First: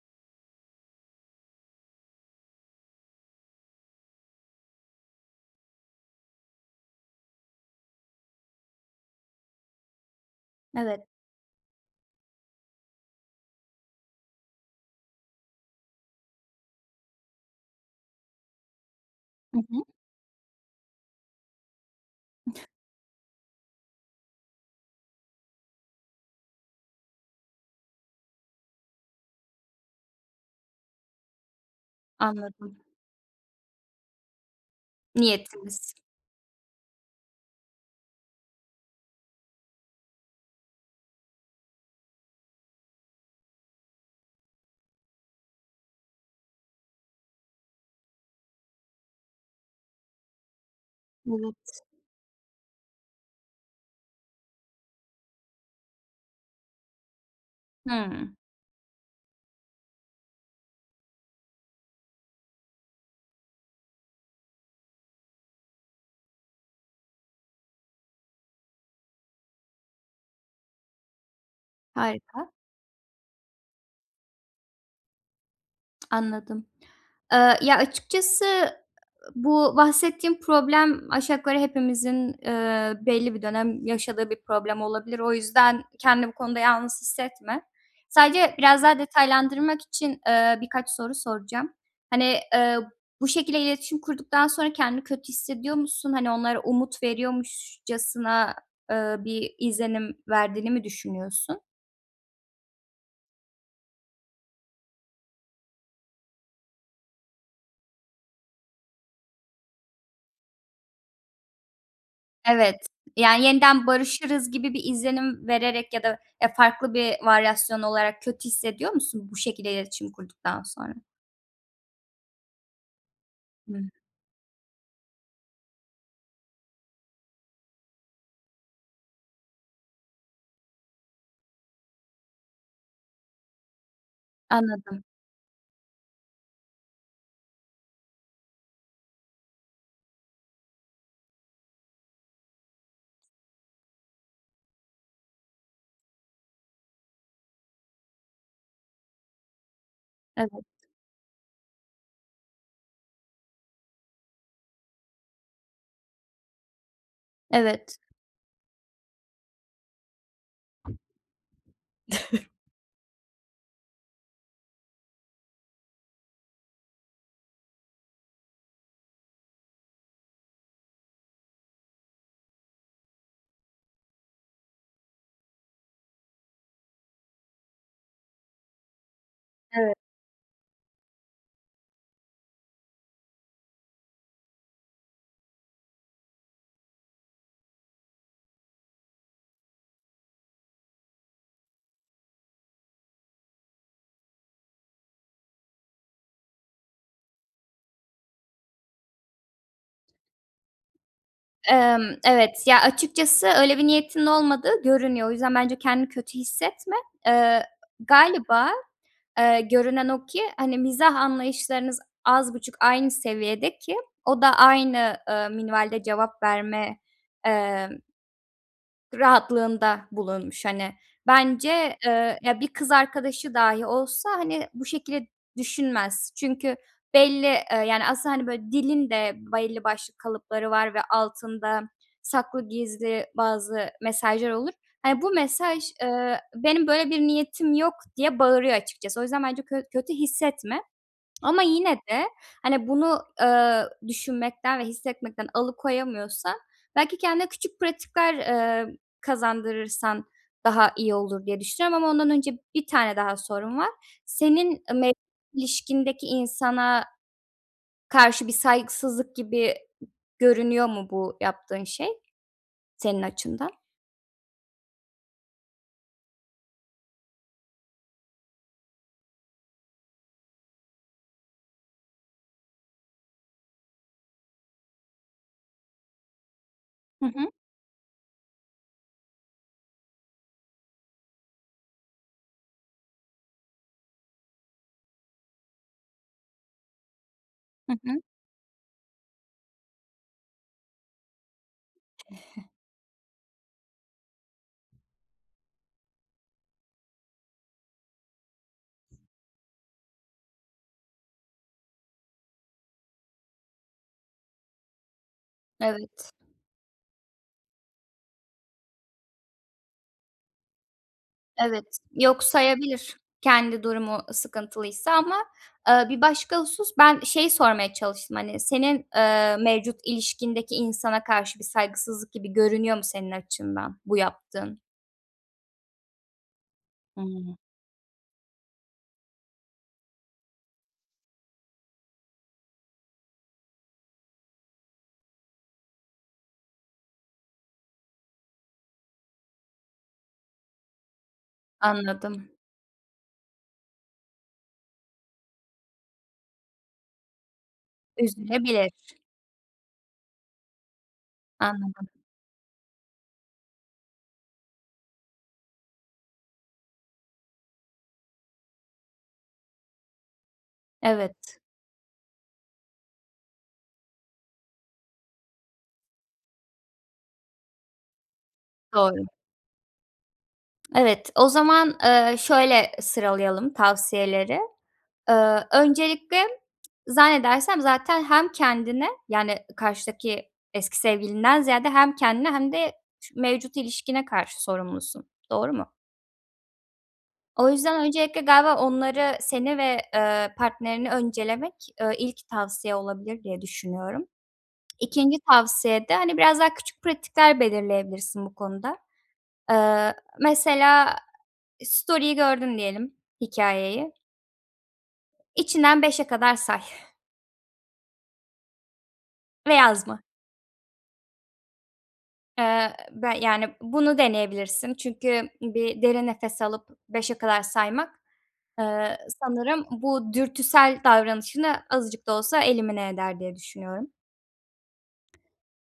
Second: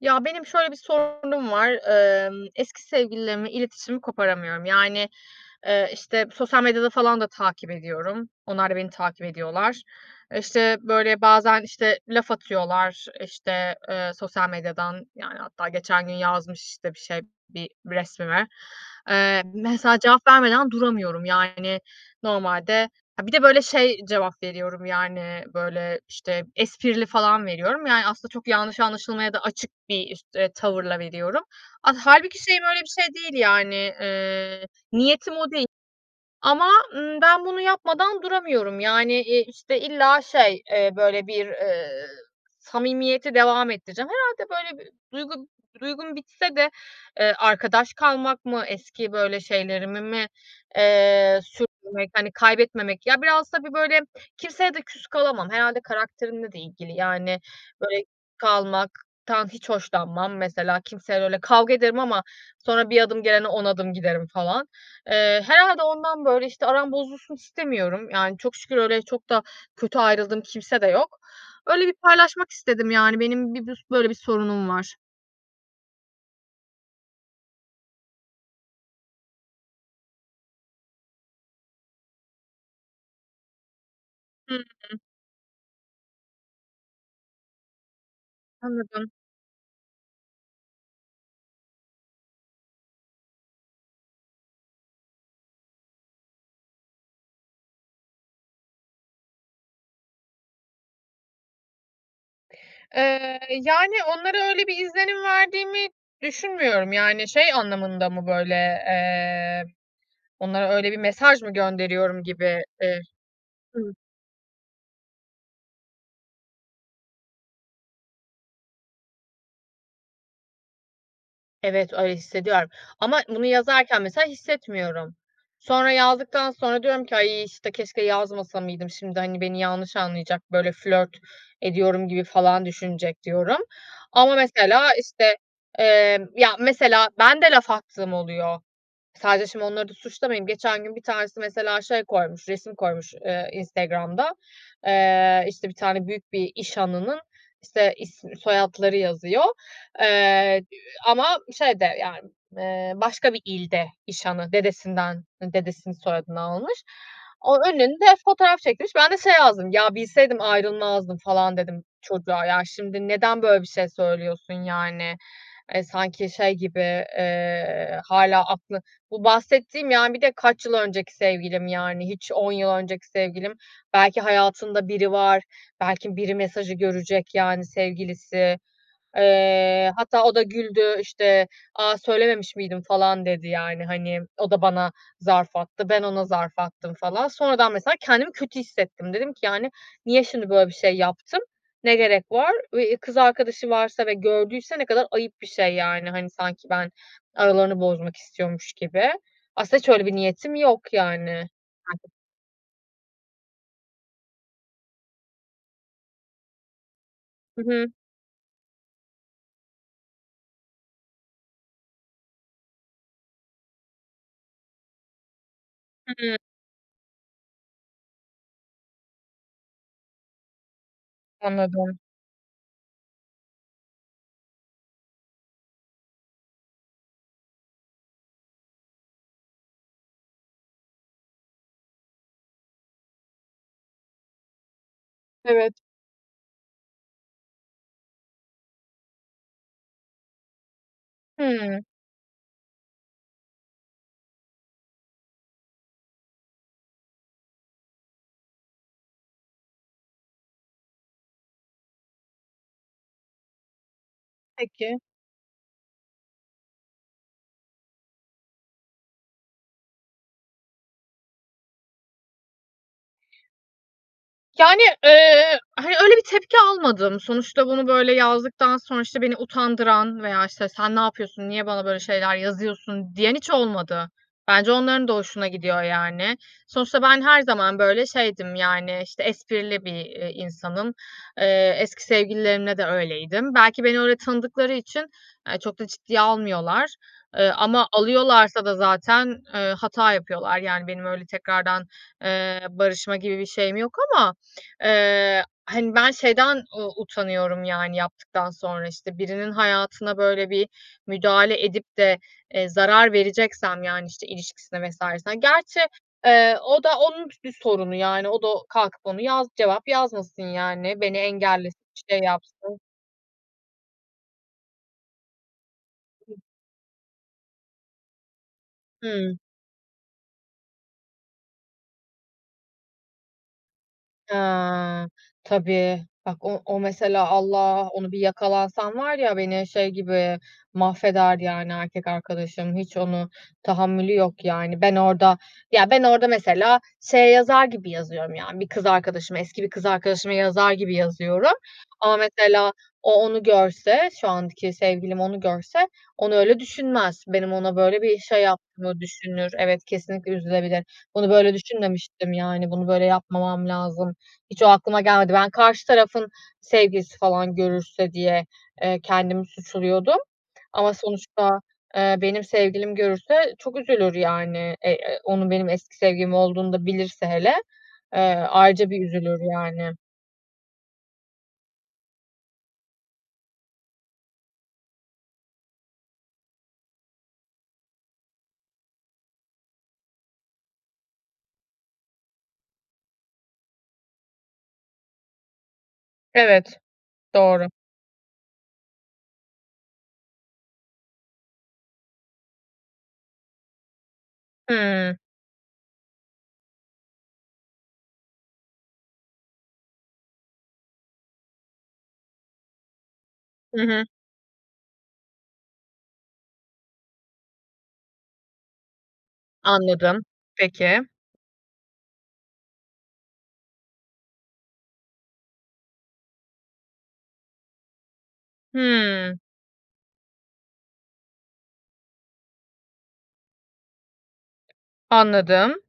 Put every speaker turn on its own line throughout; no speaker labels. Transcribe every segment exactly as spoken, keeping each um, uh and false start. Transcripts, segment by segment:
Ya, benim şöyle bir sorunum var. Imm, eski sevgililerimle iletişimi koparamıyorum. Yani, eee, işte, sosyal medyada falan da takip ediyorum. Onlar da beni takip ediyorlar. E, işte,
Evet.
böyle, bazen, işte, laf atıyorlar, işte, eee, sosyal medyadan. Yani, hatta geçen gün yazmış, işte, bir şey, bir resmime. Eee,
Hı hı.
mesela cevap vermeden duramıyorum yani normalde. Ha, bir de böyle şey cevap veriyorum yani, böyle, işte, esprili falan veriyorum. Yani aslında çok yanlış anlaşılmaya da açık bir işt eee, tavırla veriyorum. Ah, hâlbuki şeyim,
Anladım.
öyle bir şey değil. Yani, eee, niyetim o değil
Niyetiniz.
ama, ııı, ben bunu yapmadan duramıyorum. Yani e, işte, illa şey, eee, böyle, bir, eee, samimiyeti devam ettireceğim. Herhâlde, böyle, bir duygu b duygum bitse de, eee, arkadaş kalmak mı, eski, böyle, şeylerimi mi, eee,
Evet.
sürdürmek, hani kaybetmemek. Ya, biraz tabii, böyle, kimseye de küs kalamam. Herhâlde karakterimle de ilgili, yani böyle
Hıı.
kalmak tan hiç hoşlanmam. Mesela kimseyle öyle Kavga ederim ama sonra bir adım gelene on adım giderim falan. Eee, herhâlde ondan, böyle, işte, aram bozulsun istemiyorum. Yani çok şükür öyle çok da kötü ayrıldığım kimse de yok. Öyle bir
Harika.
paylaşmak istedim. Yani, benim bir, [unintelligible] böyle bir sorunum var.
Anladım. Eee, ya, açıkçası bu bahsettiğin problem aşağı yukarı hepimizin, eee, belli bir dönem yaşadığı bir
Hıı.
problem olabilir. O yüzden kendini bu konuda yalnız hissetme. Sadece biraz daha
Anladım.
detaylandırmak için, eee, birkaç soru soracağım. Hani, ııı, bu şekilde iletişim kurduktan sonra kendini kötü hissediyor musun? Hani, onlara umut veriyormuşçasına, ııı, bir izlenim verdiğini mi düşünüyorsun?
Eee, yani, onlara öyle bir izlenim verdiğimi düşünmüyorum. Yani, şey anlamında mı? Böyle, eee, onlara öyle bir mesaj mı gönderiyorum gibidir.
Evet, yani,
Hı.
yeniden barışırız gibi bir izlenim vererek ya da, eee, farklı bir varyasyon olarak kötü hissediyor musun bu şekilde iletişim kurduktan sonra?
Evet, öyle hissediyorum ama bunu
Hı.
yazarken mesela hissetmiyorum. Sonra yazdıktan sonra diyorum ki: "Ay, işte, keşke yazmasa mıydım? Şimdi, hani, beni yanlış anlayacak, böyle flört ediyorum gibi falan düşünecek" diyorum. Ama mesela,
Anladım.
işte, eee, ya, mesela, ben de laf attığım oluyor. Sadece, şimdi, onları da suçlamayayım. Geçen gün bir tanesi mesela şey koymuş, resim koymuş, eee, Instagram'da. Eee, işte, bir tane büyük bir iş hanının, işte, isim, soyadları yazıyor, eee,
Evet.
[unintelligible] ama şeyde, yani, eee, başka bir ilde iş hanı, dedesinden, dedesinin soyadını almış. O
Evet.
önünde fotoğraf çektirmiş. Ben de şey yazdım: "Ya, bilseydim ayrılmazdım" falan dedim çocuğa. Ya, şimdi, neden böyle bir şey söylüyorsun yani? E, sanki şey gibi, eee, hâlâ aklı bu bahsettiğim, yani, bir de kaç yıl önceki sevgilim, yani hiç on yıl önceki sevgilim. Belki hayatında biri var, belki biri mesajı görecek, yani, sevgilisi. Eee,
Evet.
hatta o da güldü, işte, "A söylememiş miydim falan?" dedi. Yani, hani, o da bana zarf attı. Ben ona zarf attım falan. Sonradan mesela kendimi kötü hissettim. Dedim ki: "Yani, niye şimdi böyle bir şey yaptım, ne gerek var?" Eee, i kız arkadaşı varsa ve gördüyse ne kadar ayıp bir şey, yani. Hani, sanki ben aralarını bozmak istiyormuş gibi. Aslında hiç öyle bir niyetim yok, yani.
Emm,
[unintelligible]
evet, ya, açıkçası öyle bir niyetinin olmadığı görünüyor. O yüzden bence kendini kötü hissetme.
Hı
Eee,
hı.
galiba, eee, görünen o ki, hani, mizah anlayışlarınız az buçuk aynı seviyede ki o da aynı, ııı, minvalde
Hı hı.
cevap verme, eee, rahatlığında bulunmuş, hani, bence,
Anladım.
eee, ya, bir kız arkadaşı dâhi olsa, hani, bu şekilde düşünmez. Çünkü belli, eee, yani aslında, hani, böyle dilin de belli başlı kalıpları var ve altında saklı, gizli bazı mesajlar olur. Hani, bu
Evet.
mesaj, ııı, "Benim böyle bir niyetim yok" diye bağırıyor açıkçası. O yüzden bence kö kötü hissetme ama
Hıı.
yine de, hani, bunu, eee, düşünmekten ve hissetmekten alıkoyamıyorsan belki kendine küçük pratikler, eee, kazandırırsan daha iyi olur diye düşünüyorum ama ondan önce bir tane daha sorum var. Senin
Peki.
me ilişkindeki insana karşı bir saygısızlık gibi görünüyor mu bu yaptığın şey senin açından?
Yani, eee, hani, öyle bir tepki almadım. Sonuçta bunu böyle yazdıktan sonra, işte, beni utandıran veya, işte, "Sen ne yapıyorsun, niye bana böyle şeyler yazıyorsun?" diyen hiç olmadı. Bence onların da hoşuna gidiyor, yani. Sonuçta ben
Hı
her
hı.
zaman böyle şeydim, yani, işte, esprili bir, eee, insanım. Eee, eski sevgililerimde de öyleydim. Belki beni öyle tanıdıkları için, eee, çok da ciddiye almıyorlar. E, ama
Hı hı.
alıyorlarsa da zaten, eee, hata yapıyorlar yani benim öyle tekrardan, eee, barışma gibi bir şeyim yok ama, eee, hani, ben şeyden u utanıyorum; yani yaptıktan sonra, işte, birinin hayatına böyle bir müdahale edip de, eee, zarar vereceksem yani, işte, ilişkisine vs.ne Gerçi,
Evet.
eee, o da onun b bir sorunu yani o da kalkıp onu yaz cevap yazmasın yani, beni engellesin,
Evet,
bir şey
yok
yapsın.
sayabilir kendi durumu sıkıntılıysa ama, eee, bir
Hı.
başka husus, ben şeyi sormaya çalıştım, hani, senin,
Hımm.
eee, mevcut ilişkindeki insana karşı bir saygısızlık gibi görünüyor mu, senin açından bu yaptığın?
Eee. Tabii. Bak o o mesela,
Hımm.
Allah onu bir yakalansan var ya, beni şey gibi mahveder, yani erkek arkadaşım. Hiç onu tahammülü yok yani. Ben orada Ya, ben orada mesela şeye yazar gibi yazıyorum, yani, bir kız arkadaşıma, eski bir kız arkadaşıma yazar gibi yazıyorum ama
Anladım.
mesela o onu görse, şu anki sevgilim onu görse, onu öyle düşünmez. Benim ona böyle bir şey
Üzülebilir.
yaptığımı düşünür. Evet, kesinlikle üzülebilir. Bunu böyle
Anladım.
düşünmemiştim, yani, bunu böyle yapmamam lazım. Hiç o aklıma gelmedi. Ben karşı tarafın sevgilisi falan görürse diye, eee, kendimi suçluyordum. Ama
Evet.
sonuçta, eee, benim sevgilim görürse çok üzülür, yani. Ey, eee, onun benim eski sevgilim olduğunu da bilirse hele, eee, ayrıca bir
Doğru.
üzülür yani.
Evet, o zaman, eee, şöyle sıralayalım tavsiyeleri. Eee, öncelikle zannedersem zaten hem kendine, yani, karşıdaki eski sevgilinden ziyade hem kendine hem de ş mevcut ilişkine karşı sorumlusun. Doğru mu?
Evet, doğru.
O yüzden öncelikle galiba onları, seni ve, eee, partnerini öncelemek, eee, ilk tavsiye olabilir diye düşünüyorum.
Hımm.
ikinci tavsiye de, hani, biraz daha küçük pratikler belirleyebilirsin bu konuda. Eee, mesela story'yi gördün diyelim
Hı hı.
hikayeyi. İçinden beşe kadar say. Ve
Anladım,
yazma.
peki.
Eee, be yani, bunu deneyebilirsin. Çünkü bir derin nefes alıp beşe kadar saymak, eee,
Hımm.
sanırım bu dürtüsel davranışını azıcık da olsa elimine eder diye düşünüyorum.
Anladım.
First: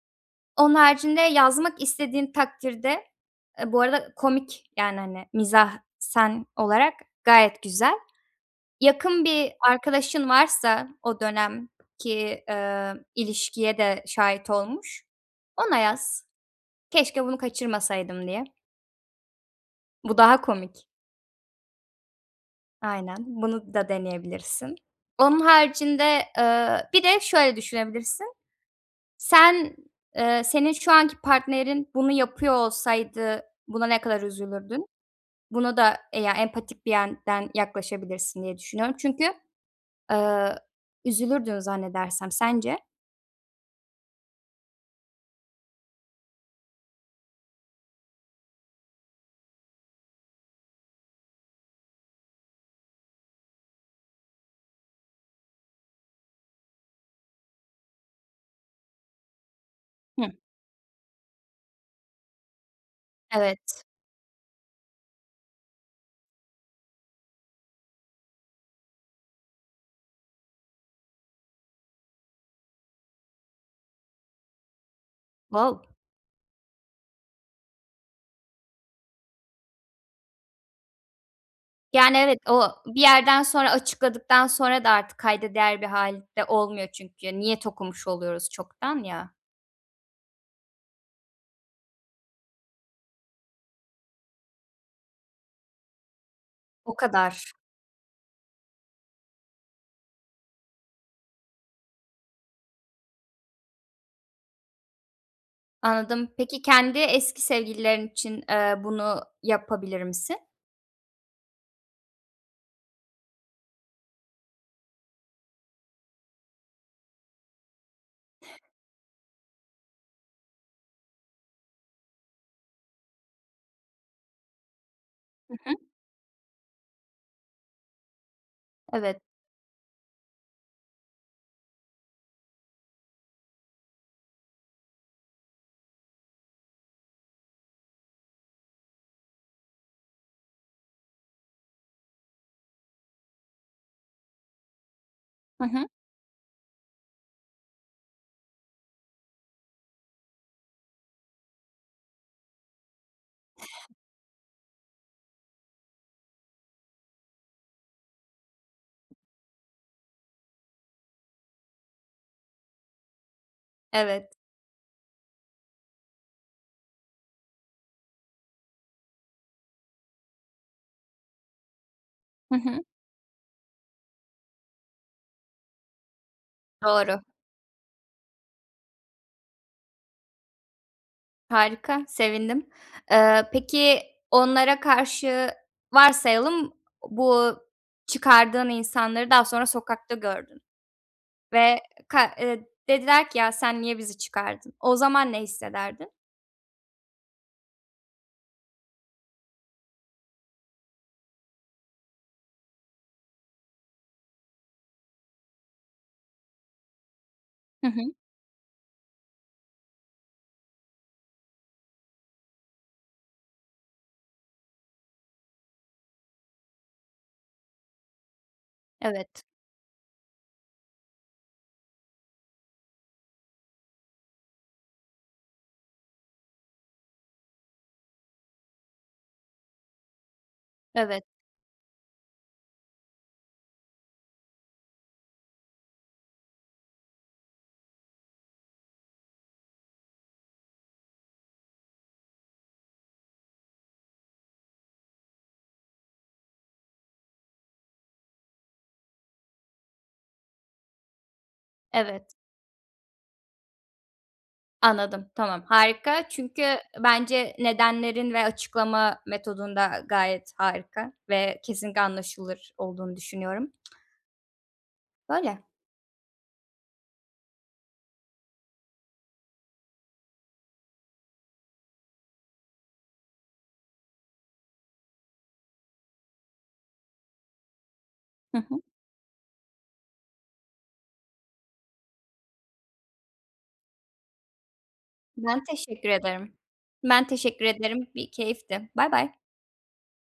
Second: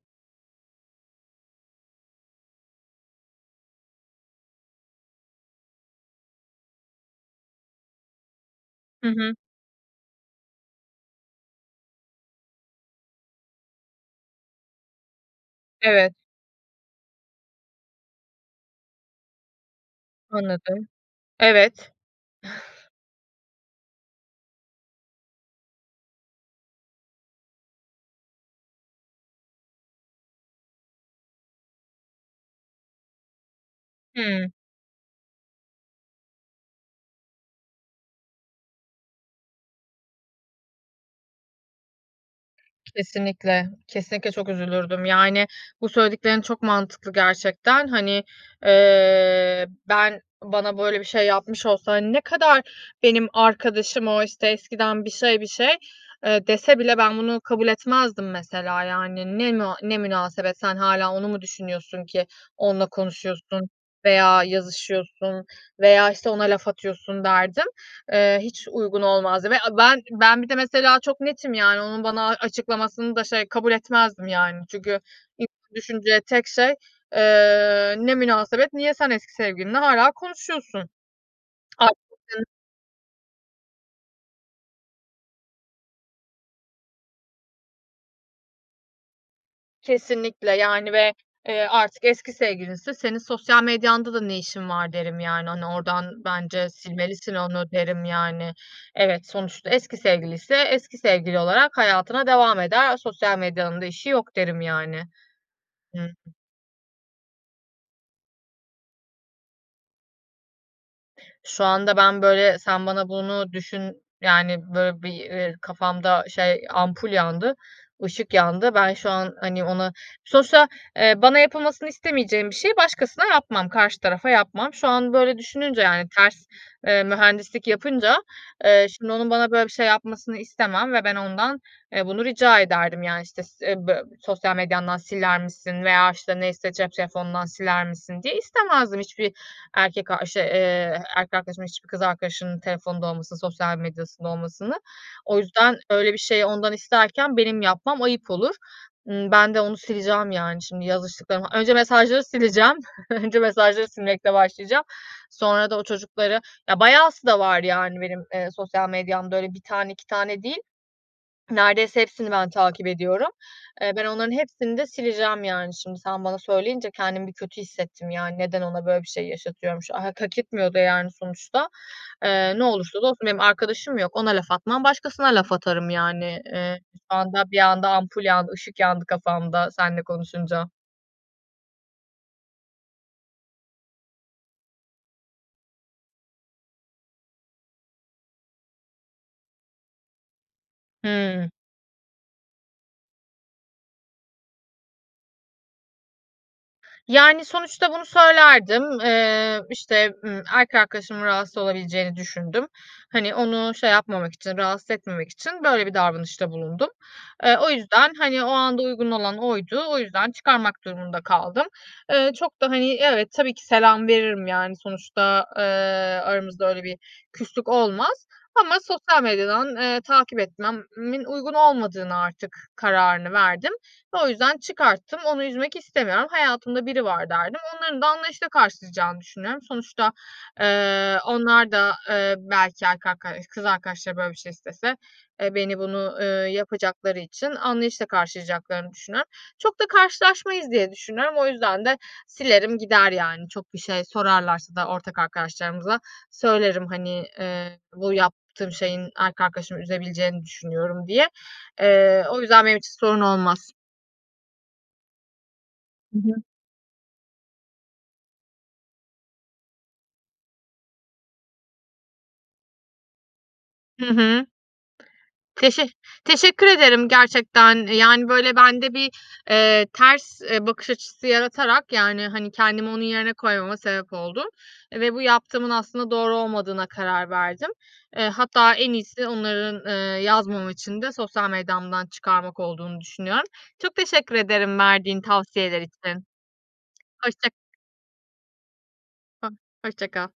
Onun haricinde yazmak istediğin takdirde e, bu arada komik, yani, hani, mizahsen olarak gayet güzel.
Hı
Yakın
hı.
bir arkadaşın varsa o dönemki, eee, ilişkiye de şahit olmuş, ona
Evet.
yaz keşke bunu kaçırmasaydım diye. Bu daha komik.
Anladım. Evet.
Aynen, bunu da deneyebilirsin. Onun haricinde, ııı, bir de şöyle düşünebilirsin. Sen, eee, senin şu anki partnerin bunu yapıyor olsaydı buna ne kadar
Hıı.
üzülürdün? Buna da e ya, empatik bir yenden yaklaşabilirsin diye düşünüyorum çünkü, ııı, üzülürdün zannedersem. Sence?
Kesinlikle. Kesinlikle çok üzülürdüm. Yani, bu söylediklerin çok mantıklı gerçekten. Hani, eee, ben, bana böyle bir şey yapmış olsa, hani, ne kadar benim arkadaşım o işte eskiden bir şey bir şey, eee, dese bile ben bunu kabul etmezdim mesela, yani. Ne na ne
Hıh.
münasebet? Sen hâlâ onu mu düşünüyorsun ki onunla konuşuyorsun
Evet.
veya yazışıyorsun veya, işte, ona laf atıyorsun derdim, ııı, hiç uygun olmazdı ve a ben ben bir de mesela çok netim yani. Onun bana açıklamasını da, şey, kabul etmezdim, yani. Çünkü ilk
Wow.
düşüneceğim tek şey, eee, ne münasebet, niye sen eski sevgilinle hâlâ konuşuyorsun.
Yani, evet,
Haklısın.
o bir yerden sonra, açıkladıktan sonra da artık kayda değer bir hâl de olmuyor çünkü niyet okumuş oluyoruz çoktan ya.
Kesinlikle yani ve, eee, artık eski sevgilinse: "Senin sosyal medyanda da ne işin var?" derim, yani, hani, "Oradan bence
O
silmelisin
kadar.
onu." derim yani. Evet, sonuçta eski sevgiliyse eski sevgili olarak hayatına devam eder. A sosyal medyanın da işi yok derim yani.
Anladım.
[unintelligible]
Peki kendi eski sevgililerin için, eee, bunu yapabilir misin?
Şu anda ben böyle sen bana bunu düşün yani böyle bir, eee, kafamda şey ampul yandı, ışık yandı. Ben şu an, hani, ona Sonuçta, eee, bana yapılmasını istemeyeceğim bir şeyi başkasına yapmam, karşı tarafa yapmam. Şu an böyle
Hı hı.
düşününce yani ters, eee, mühendislik yapınca, eee, şimdi
Evet.
onun bana böyle bir şey yapmasını istemem ve ben ondan, eee, bunu rica ederdim, yani, işte, s eee, bö "Sosyal medyandan siler misin?" veya, işte, neyse "Cep telefonundan siler misin?" diye istemezdim hiçbir erkek arşı eee, erkek arkadaşımın hiçbir kız arkadaşımın telefonunda olmasını, sosyal medyasında olmasını. O
Hı
yüzden
hı.
öyle bir şeyi ondan isterken benim yapmam ayıp olur. Imm, ben de onu sileceğim, yani, şimdi yazıştıklarım Önce mesajları sileceğim. Önce mesajları silmekle başlayacağım. Sonra da o çocukları Ya bayağı aslında var, yani, benim, eee, sosyal medyamda öyle bir tane iki tane değil. Neredeyse hepsini ben takip ediyorum. Eee, ben onların
Evet.
hepsini de sileceğim, yani, şimdi sen bana söyleyince kendimi bir kötü hissettim yani neden ona böyle bir şey yaşatıyormuş. Ha hak etmiyordu, yani, sonuçta. Eee,
Hı
ne
hı.
olursa olsun benim arkadaşım mı yok. Ona laf atmam, başkasına laf atarım yani. Eee, şu
Doğru.
anda bir anda ampul yandı, ışık yandı kafamda seninle konuşunca.
Harika, sevindim. Eee, peki onlara karşı varsayalım bu çıkardığın insanları daha sonra sokakta gördün
Hımm.
ve ka eee, dediler ki ya sen niye bizi çıkardın? O zaman ne hissederdin?
Yani, sonuçta bunu söylerdim. Eee, işte, ımm, erkek arkadaşımın rahatsız olabileceğini düşündüm. Hani, onu şey yapmamak için, rahatsız etmemek için, böyle, bir davranışta bulundum. Eee, o
Hı hı.
yüzden, hani, o anda uygun olan oydu. O yüzden çıkarmak durumunda kaldım. Eee, çok da, hani, evet, tabii ki selam veririm, yani, sonuçta, eee, aramızda öyle bir küslük olmaz ama sosyal
Evet.
medyadan, eee, takip etmemin uygun olmadığını artık kararını verdim ve o yüzden çıkarttım. Onu üzmek istemiyorum. Hayatımda biri var derdim. Onların da anlayışla karşılayacağını düşünüyorum. Sonuçta, eee,
Evet.
onlar da, eee, belki erkek ark kız arkadaşları, böyle, bir şey istese beni bunu yapacakları için anlayışla karşılayacaklarını düşünüyorum. Çok da karşılaşmayız diye düşünüyorum. O yüzden de silerim gider yani. Çok bir şey sorarlarsa da ortak arkadaşlarımıza söylerim, hani, eee, bu yaptığım şeyin erkek arkadaşımı üzebileceğini düşünüyorum diye. Eee,
Evet.
o yüzden benim için sorun olmaz.
Anladım. Tamam.
Hı
Harika
hı.
çünkü bence nedenlerin ve açıklama metodun da gayet harika ve kesinlikle anlaşılır olduğunu düşünüyorum.
Hı hı.
Böyle.
Teşe teşekkür ederim gerçekten. Yani, böyle, bende bir, eee, ters, eee, bakış açısı yaratarak yani, hani, kendimi onun yerine koymama sebep oldun ve bu yaptığımın aslında doğru olmadığına karar verdim. Eee,
Hı
hatta
hı.
en iyisi onların, eee, yazmama için de sosyal medyamdan çıkarmak olduğunu düşünüyorum. Çok teşekkür ederim verdiğin
Ben
tavsiyeler
teşekkür
için.
ederim. Ben
Hoşça
teşekkür ederim. Bir keyifti. Baybay.
[unintelligible] Hoşçakal.